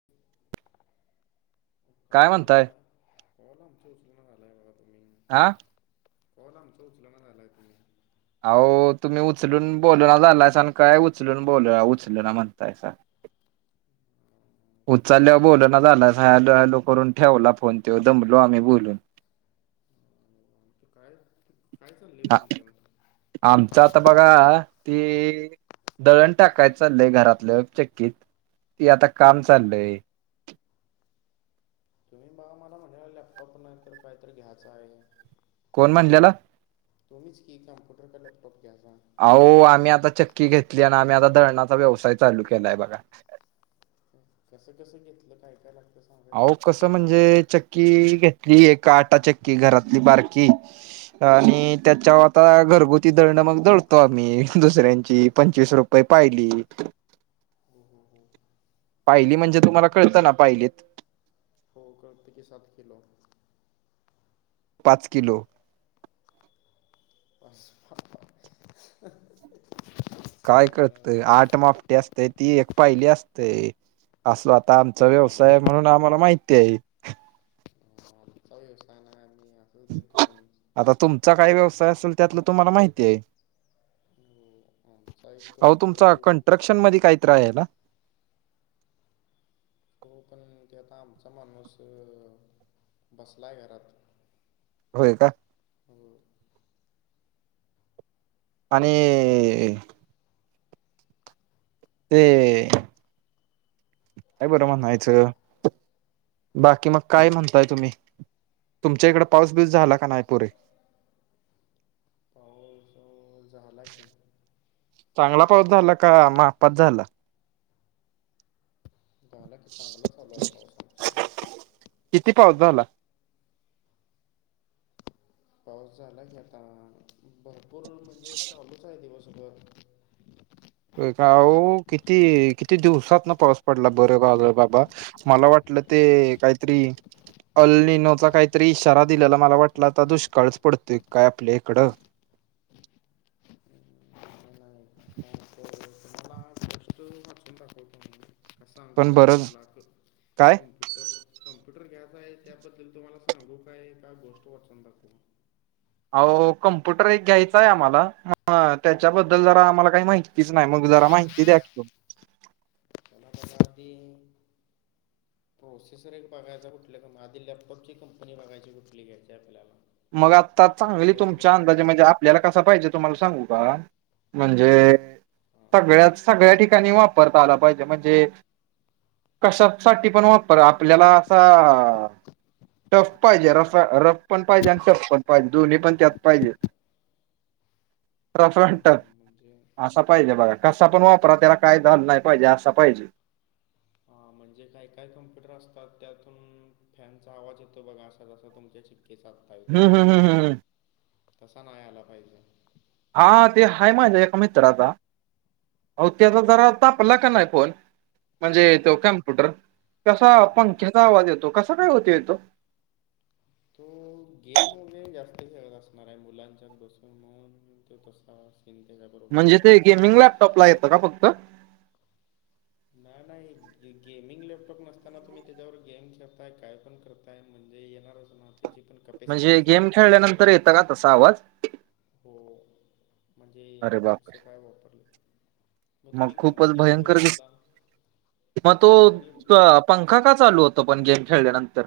[inaudible] काय म्हणताय हलोमणं. - कॉल आमचं उचलन झालांय बघा तम्ही. आं- काॅल आमचा उचलंना झालाय तुम्ही. आवो तुम्ही उचलून बोलनां झालांयसा आणि काय उचलून बोलुया उचल ना म्हणतायंसा. अं, उचाल्यांवर आम्हाला बोलना झालायंसा हॅलो हॅलो करून ठेवला फोन तौ दमलो आम्ही बोलून. अं, काय काय चाललंय आ तुमचं? आमचं आता बघा ते- दळण टाकाय चाललंय घरातलं चक्कीत, आता काम चाललंय. तुम्ही माग मला म्हंणलेला लॅपटॉप नाही तर कायतरी घ्यायचाय. कोण म्हणलेल? तुम्हीच की कॅम्पुटर का लॅपटॉप घ्यायचा- आवो आम्ही आता चक्की घेतली आणि आम्ही आता दळणाचा व्यवसाय चालू केलायं बघा. कसं कसं घेतलं? काय काय लागत- आवो कसं म्हणजे चक्की घेतली एक आटा चक्की घरातली बारकी- आणि त्याच्यावर आता घरगुती दळणं मग दळतो आम्ही दुसऱ्यांची पंचवीस रुप- पै पायली- [unintelligible] पायली म्हणजे तुम्हाला कळतं ना पायलीत- हो कळत की साात किलो. पाच किलो. बस [unintelligible] काय कळतंय आठ माफ्टी असतयं ती एक पायली असतयं अस- आता आमचां हां मग व्यवसाय म्हणून आम्हाला माहितीयेंत. आमचा व्यवसाय नाय मी असंच देतो कोण- आता तुमचा काय व्यवसाय असेल त्यातलं तुम्हाला माहितींये. हो आमचा एक आवो तुमचा कम्प्युटर कनस्ट्रक्शन मध्ये काहीतर आहे नां. हों पण ते आता आमचा माणूसं बसलाय घरात. होयं का. होयं- आणिं- ते काय बरं म्हणायचं? बाकी मग काय म्हणतायं तुम्ही? तुमच्या इकड पाऊस बीऊस झाला का नाही पुरे- पाऊस आहो- झाला की. चांगला पाऊस झाला का मापात झाला. झाला की चांगला चालू पाऊस आमच्या हिकड. किती पाऊस झाला? पाऊस झाला की आता भरपूर म्हणजे चालूचं हाय दिवसभर. आहो किती किती दिवसातंन पाऊस पडला बरं झालं बाबा- मला वाटलं ते कायतरी- काल लिनोचा कायतरी इशारा दिलेला मला वाटला आता दुष्काळच पडतोय काय आपल्या हिकडं. नाही नाही तुम्हाला गोष्ट वाचून दाखवतो. सांगू पण काय बरं तुम्हाला अ क काय कम्प्युटर. कॅम्प्युटर घ्यायचा आहे त्याबद्दल तुम्हाला सांगू काय काय गोष्ट वाचून दाखवू. आवो कम्प्युटर एक घ्यायचांय आम्हाला म हां त्याच्याबद्दल जरा आम्हाला काही माहितीच नाही मग जरा माहि- ती द्या की- का ते प्रोसेसर एक बघायचा कुठलं कंप आधी लॅपटॉप ची कंपनी बघायची कुठली घ्यायची आपल्याला. मग आत्ता त्यात चांगली भरपूर तुमच्या आपली अंदाजे म्हणजे- आपल्याला कस पाहिजे तुम्हाला सांगू का, म्हणजे हां सगळ्या सगळ्या ठिकाणी वाप परत आला पाहिजे म्हणजे कशा साठी पण वापर आपल्याला असा टफ पाहिजे र रफ पण. पाहिजे आणि सपणहिजे दोन्ही पण त्यात पाहिजे. रफ आणि हां हां टफ म्हणजे असा. पाहिजे बघा कसा पण वापरा त्याला काय झालं नाही पाहिजे असं पाहिजे. हा म्हणजे काय काय कॉम्प्युटर असतात त्यातून. फॅनचा आवाज येतो बघा असा असं तुमच्या चिककेसात हम्म हम्म हम्म हम्म तसा नाही आला पाहिजे. हा ते हाय माझ्या एका मित्राचा. हो त्याचा जरा तापला का नाही फोन. म्हणजे हां तो कॅम्प्युटर कसा हां पंख्याचा आवाज येतो कसा काय होतो येतो? तो गेम वगेरे जास्त खेळत असणार आहे, मुलांच्या बसून म्हणून तो तसा. हम त्याच्याबरोबर झालेला असत. टॉपला येतं का फक्त. नाही नाही गेमिंग लॅपटॉप नसताना तुम्ही त्याच्यावर गेम खेळताय काय पण करता. काय म्हणजे येणारच ना त्याची पण कपॅसिटी म्हणजे गेम असते. खेळल्यानंतर येतं का तसा आवाज. हो म्हणजे अरे बाप तसं काय वापरलं? मग तुम्ही खूपच कंपनी बघू भयंकर दिस शकता मग तो कंपनी. पंखा का चालू होतो पण गेम खेळल्यानंतर.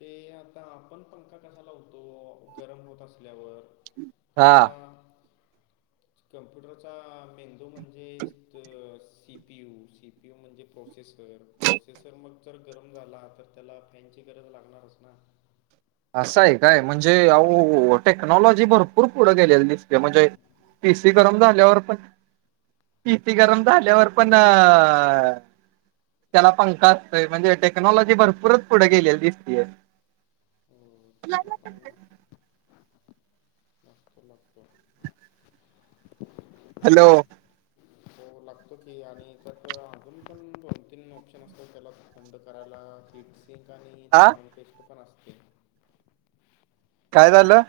ते आता आपण पंखा कसा लावतो गरम होत असल्यावर. कसा? हा कॅम्प्युटरचा मेंदू म्हणजे C P U, C P U म्हणजे प्रोसेस तर प्रोसेसर मग जर गरम झाला, तर त्याला फॅनची गरज लागणारच ना. असं आहे काय म्हणजे अहो टेक्नॉलॉजी भरपूर पुढे गेलेल दिसले म्हणजे. एसी गरम झाल्यावर पण पी सी गरम झाल्यावर पण अ त्याला पंखा असतोय म्हणजे टेक्नॉलॉजी भरपूरच पुढे गेलेली दिसतेये. हो त्याला पण ना. सस्त. हॅलो. हो लागतो की आणि त्यात अजून पण दोन तीन ऑप्शन असतात त्याला पसंद करायला कीट. हिट आणि हा थर्मल पेस्ट पण असते. काय झालं?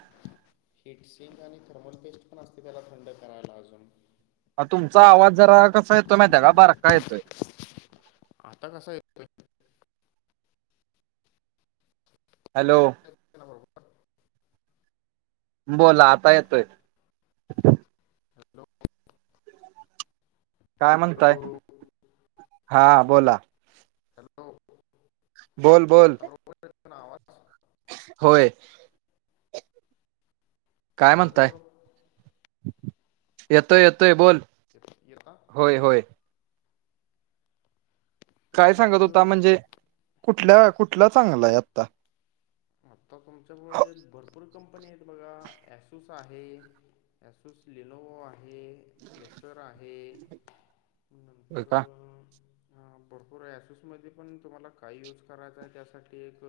हिट सिंग आणि थर्मल पेस्ट पण असते त्याला थंड करायला अजून. तुमचा आवाज जरा कसा येतोय माहिताय का बारका येतोय. आता कसा येतोय. हॅलो [unintelligible] बोला आता येतोय. हॅलो काय म्हणताय हॅलो हा बोला? हॅलो बोल बोल आता बरोबर येतो ना आवाज होय. काय आवाज म्हणताय? बरोबर येतोय येतोय बोल येत- येता होय होय. काय सांगत मग होता म्हणजे, कुठल्या कुठला चांगलाय आता तुमच्यामुळे भरपूर कंपनी आहेत बघा ॲसोस आहे. ॲसोस लीनोवो आहे एसर आहे. होय नंतर का ह भरपूर आहे असोसमध्ये पण तुम्हाला काय यूज करायचं आहे त्यासाठी एक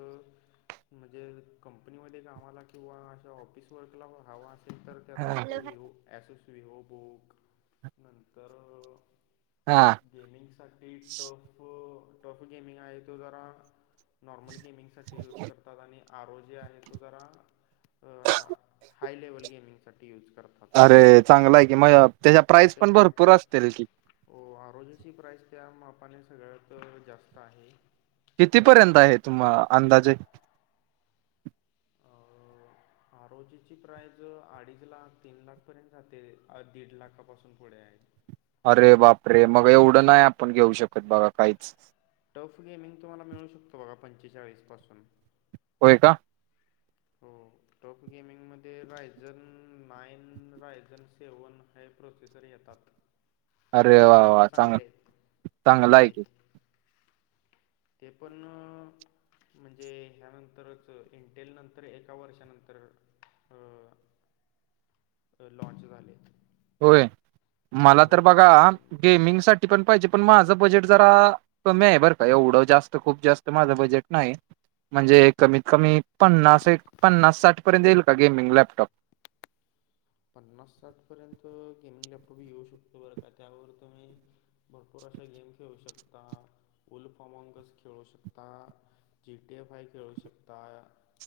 म्हणजे कंपनीमध्ये कामाला किंवा अशा ऑफिस वर्कला हवा असेल तर त्यात हा असतो व्ही ओ ॲसोस रिओ बुक नंतर हा गेमिंगसाठी टॉप टॉप गेमिंग आहे तो जरा नॉर्मल गेमिंगसाठी युज करतात आणि आरोज जे आहे तो जरा हाय लेवल गेमिंगसाठी यूज करतात. चांगला आहे की मग त्याच्या प्राईस पण भरपूर असतील की, हो आरोजीची प्राईस त्या मापाने सगळ्यात जास्त आहे. कितीपर्यंत आहे तुम्हा अंदाजे आरोजीची प्राईज अडीच लाख तीन लाखपर्यंत जाते दीड लाखापासून पुढे आहे. अरे बाप रे मग एवढं नाही आपण घेऊ शकत बघा काहीच टफ गेमिंग तुम्हाला मिळू शकतो बघा पंचेचाळीसपासून होय का? हो टॉप गेमिंगमध्ये रायझन नाईन रायझन सेवन हे प्रोसेसर येतात. अरे वा ते पण वा चांग चांगले आहेत चांगला चांगले आहे की आहेत. ते पण म्हणजे ह्यानंतरच इंटेल नंतर तर एका वर्षानंतर अ लाँच झालेत. होय मला तर बघा गेमिंग सा पण पाहिजे पण माझं बजेट जरा.... कमी आहे बरं का एवढं जास्त खूप जास्त माझं बजेट नाही म्हणजे कमीत कमी पन्नास एक पन्नास साठ पर्यंत येईल का गेमिंग लॅपटॉप पन्नास साठ पर्यंत गेमिंग लॅपटॉप येऊ शकतो बरं का? त्यावर तुम्ही भरपूर अश्या गेम खेळू शकता उलफॉमकच खेळू शकता. जीटीएफाय खेळू शकता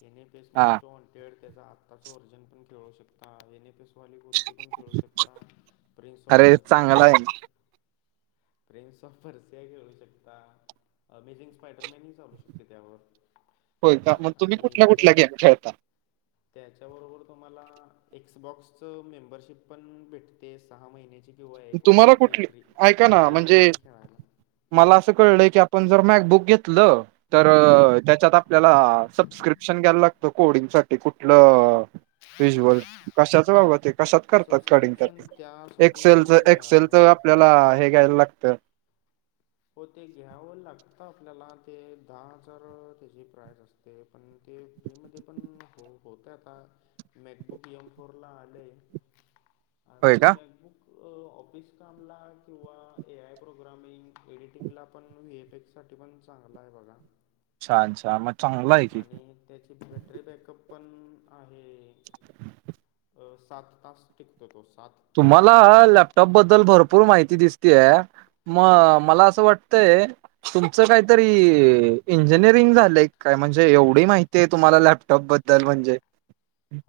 येने ते हा मोस्ट वॉन्टेड त्याचा आत्ताचं वर्जन पण खेळू शकता जेणे ली कोणती पण खेळू शकता प्रिंग्स ऑफ अरे पर्सिया चांगला खेळ आहे ना. प्रिंस ऑफ परर्सिया खेळू शकता. अमेझिंग स्पायडरमॅनही चालू शकते त्यावर होय का मग तुम्ही आणि कुठल्या, त्या कुठल्या गेम खेळतात? त्याच्याबरोबर तुम्हाला एक्सबॉक्सच मेंबरशिप पण भेटते सहा महिन्याची. किंवा एक तुम्हाला वर्षाची कुठली फ्रीरी, ऐका ना फ्रीरी म्हणजे गेम खेळाला. मला असं कळलंय की आपण जर मॅक बुक घेतलं तर हां त्याच्यात त्याला सबस्क्रिप्शन घ्यायला लागतं कोडिंग साठी कुठलं स्विच वर्ल्ड, कशाच बाबा ते? कशात करतात कडिंग सबस्क्रिप्शन त्यात त्यासाठी नाही घ्यावं लागेल. तेला हे घायला लागतं. हो ते घ्यावं लागतं आपल्याला ते दहा हजार त्याची प्राइस असते. ते पण ते फ्रीमध्ये पण हो होत आता मॅकबुक एम फोरला आलंय होय पण का मॅकबुक ऑफिस कामला किंवा ए आय प्रोग्रामिंग एडिटिंगला पण व्हीए पॅक्स साठी पण चांगला आहे बघा छान छान म आणि त्याची बॅटरी बॅकअप पण आहे. अ सात तास टिकतो तो सात तास तुम्हाला कुठलाच लॅपटॉप बद्दल भरपूर माहिती दिसतीय म मला असं वाटतंय तुमचं काहीतरी इंजिनिअरिंग झालंय की काय? म्हणजे एवढी माहिती ते तुम्हाला लॅपटॉप बद्दल म्हणजे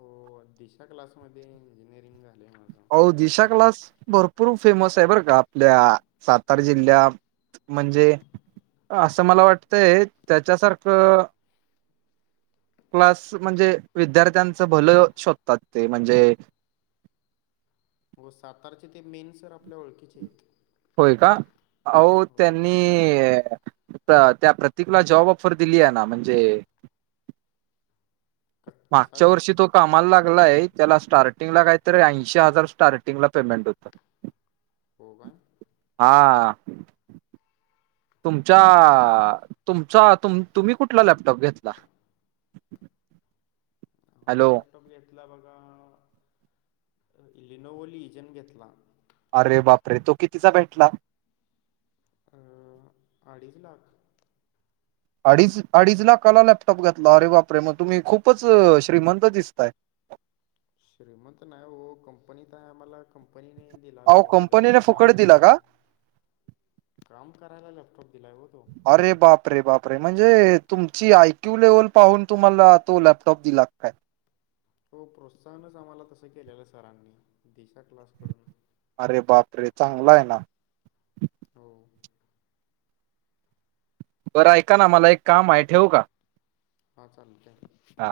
हो दिशा क्लासमध्ये इंजिनिअरिंग झालंय माझं. हो दिशा क्लास भरपूर फेमस आहे बरं का आपल्या सतार जिल्ह्यात म्हणजे असं मला वाटतंय त्याच्यासारखं क्लास म्हणजे विद्यार्थ्यांचं भलं शोधतात ते म्हणजे हो सातारचे ते मेन सर आपल्या ओळखीचे आहेत. होय का आहो हो त्यांनी त्या प्रतिकला जॉब ऑफर दिली आहे ना म्हणजे क कसा मागच्या जॉब वर्षी तो कामाला लागलाय हं, आहे त्याला हं. स्टार्टिंगला काहीतरी ऐंशी हजार स्टार्टिंगला पेमेंट होतं. हो काय. हा.. तुमच्या तुमचा तुम्ही कुठला लॅपटॉप घेतला? ह हॅलो लॅपटॉप घेतला बघा इलिनो लिजन घेतला. अरे बापरे तो कितीचा भेटला? अ अडीच लाख. अडीच, अडीच लाखाला लॅपटॉप घेतला अरे बापरे मग तुम्ही खूपच श्रीमंत दिसताय? श्रीमंत नाय हो कंपनीत आहे आम्हाला कंपनीने दिला अहो होतो कंपनीने लॅपटॉप फुकट काम दिला करायला. का? काम करायला लॅपटॉप दिलाय ओ तो. अरे बापरे, बापरे म्हणजे तुमची आयक्यू लेवल पाहून तुम्हाला तो लॅपटॉप दिला काय? हो प्रोत्साहनच आम्हाला तसं केलेलं सरांनी दिशा क्लासकडून अरे बाप रे चांगला आहेना. हो.. बरं ऐकाना, मला एक काम आहे, ठेवू का. हा, चालतय. हा.